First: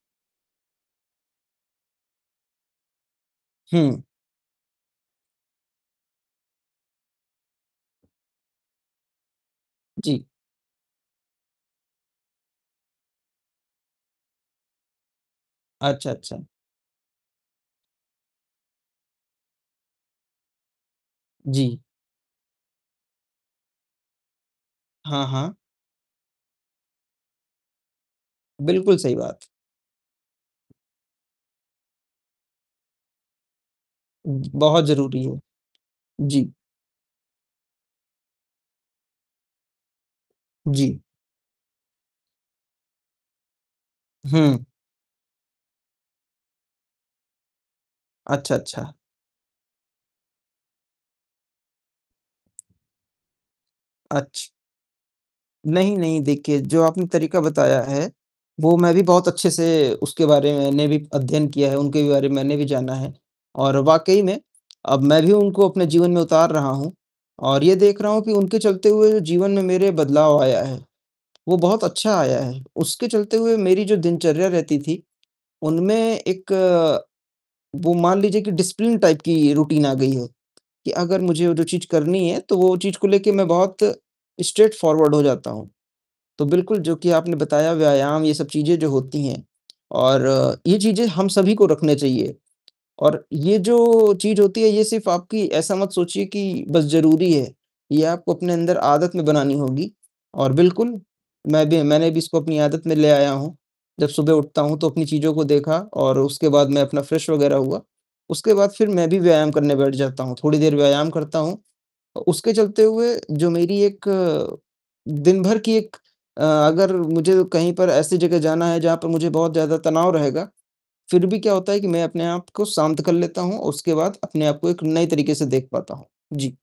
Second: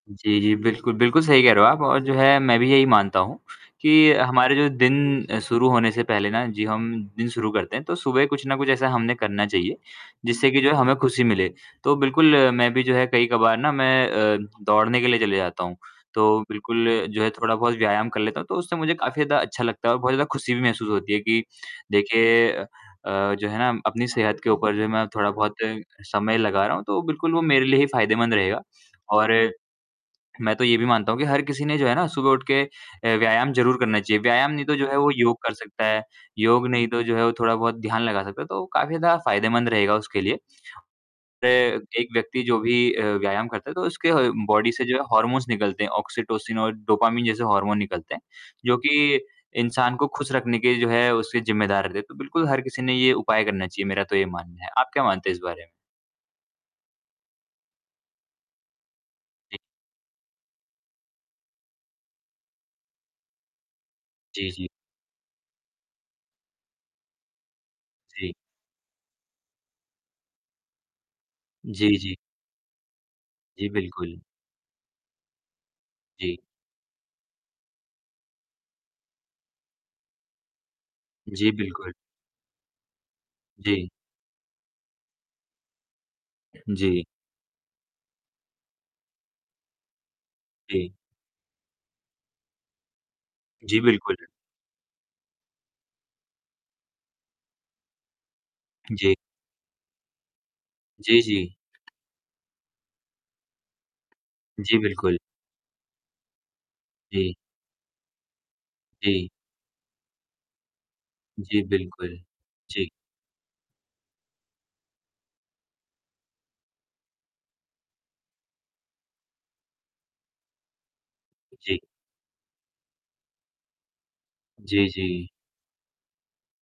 जी, जी बिल्कुल, बिल्कुल सही कह रहे हो आप और जो है मैं भी यही मानता हूँ हुँ। कि हमारे जो दिन शुरू होने से पहले ना जी हम दिन शुरू करते हैं तो सुबह कुछ न कुछ ऐसा हमने करना चाहिए जी। जिससे कि जो है, हमें खुशी मिले। तो बिल्कुल, मैं भी जो है कई कभार ना मैं अ, दौड़ने के लिए चले जाता हूँ, अच्छा, तो अच्छा। बिल्कुल जो है थोड़ा-बहुत व्यायाम कर लेता हूँ, तो उससे मुझे काफ़ी ज़्यादा अच्छा लगता है और बहुत ज़्यादा खुशी भी महसूस होती है कि जी। देखिए अ अ, जो है ना अपनी सेहत के ऊपर जो मैं हाँ, थोड़ा-बहुत हाँ। समय लगा रहा हूँ, तो बिल्कुल वो मेरे लिए ही फ़ायदेमंद रहेगा बिल्कुल सही और बात। मैं तो ये भी मानता हूँ कि हर किसी ने जो है ना सुबह उठ के अ, व्यायाम ज़रूर करना चाहिए। व्यायाम नहीं तो बहुत जो है, वो ज़रूरी योग है। कर सकता है, जी। योग नहीं तो जो है वो थोड़ा-बहुत ध्यान लगा सकता है, तो काफ़ी ज़्यादा फ़ायदेमंद रहेगा उसके लिए। जी। रे एक व्यक्ति जो भी अ, व्यायाम करता है तो उसके ह हुँ। बॉडी से जो है हॉर्मोन्स निकलते हैं, ऑक्सीटोसिन और डोपामाइन जैसे हार्मोन निकलते हैं, अच्छा, जो अच्छा। कि इंसान को खुश रखने के जो है उसके ज़िम्मेदार रहते। तो बिल्कुल हर किसी ने ये उपाय करना चाहिए मेरा तो ये अच्छ मानना है। आप क्या मानते हैं इस बारे में? नहीं, नहीं देखिए, जो आपने तरीका बताया है, वो मैं भी बहुत अच्छे जी। से उसके बारे मैंने भी अध्ययन किया है। उनके बारे में मैंने भी जाना है और वाक़ई में जी, जी। अब मैं भी उनको अपने जीवन में उतार रहा हूँ और ये देख रहा हूँ कि जी। उनके चलते हुए जीवन में मेरे बदलाव आया है, वो बहुत जी, जी। अच्छा आया है। उसके चलते हुए जी, मेरी जो बिल्कुल। दिनचर्या रहती थी, उनमें जी। एक वो मान लीजिए कि डिसिप्लिन टाइप की रूटीन आ गई है, कि अगर जी, मुझे जो चीज़ बिल्कुल। करनी है, तो वो चीज़ को लेके मैं बहुत जी। स्ट्रेटफ़ॉरवर्ड हो जाता हूँ। तो बिल्कुल जो जी। कि आपने बताया व्यायाम ये सब चीज़ें जो होती हैं और ये जी। चीज़ें हम सभी को रखने चाहिए। और ये जी, जो बिल्कुल। चीज़ होती है ये सिर्फ़ आपकी ऐसा मत सोचिए कि बस ज़रूरी है, ये आपको अपने अंदर जी। आदत में बनानी होगी और बिल्कुल, जी, जी। मैं भी मैंने भी इसको अपनी आदत में ले आया हूँ। जब सुबह उठता जी, हूँ, तो अपनी बिल्कुल। चीज़ों को देखा और उसके बाद मैं अपना फ्रेश जी। वग़ैरह हुआ, उसके बाद फिर मैं भी जी। व्यायाम करने बैठ जाता हूँ, थोड़ी देर व्यायाम करता हूँ। जी, बिल्कुल। अ, उसके चलते जी। हुए जो मेरी एक दिन भर की एक अ, अगर मुझे कहीं पर ऐसी जगह जाना है, जहाँ पे मुझे बहुत ज़्यादा तनाव रहेगा, फिर भी क्या होता है जी। कि मैं अपने आप को शांत कर लेता हूँ, उसके बाद अपने आप को एक जी, नए जी। तरीके से देख पाता हूँ। जी।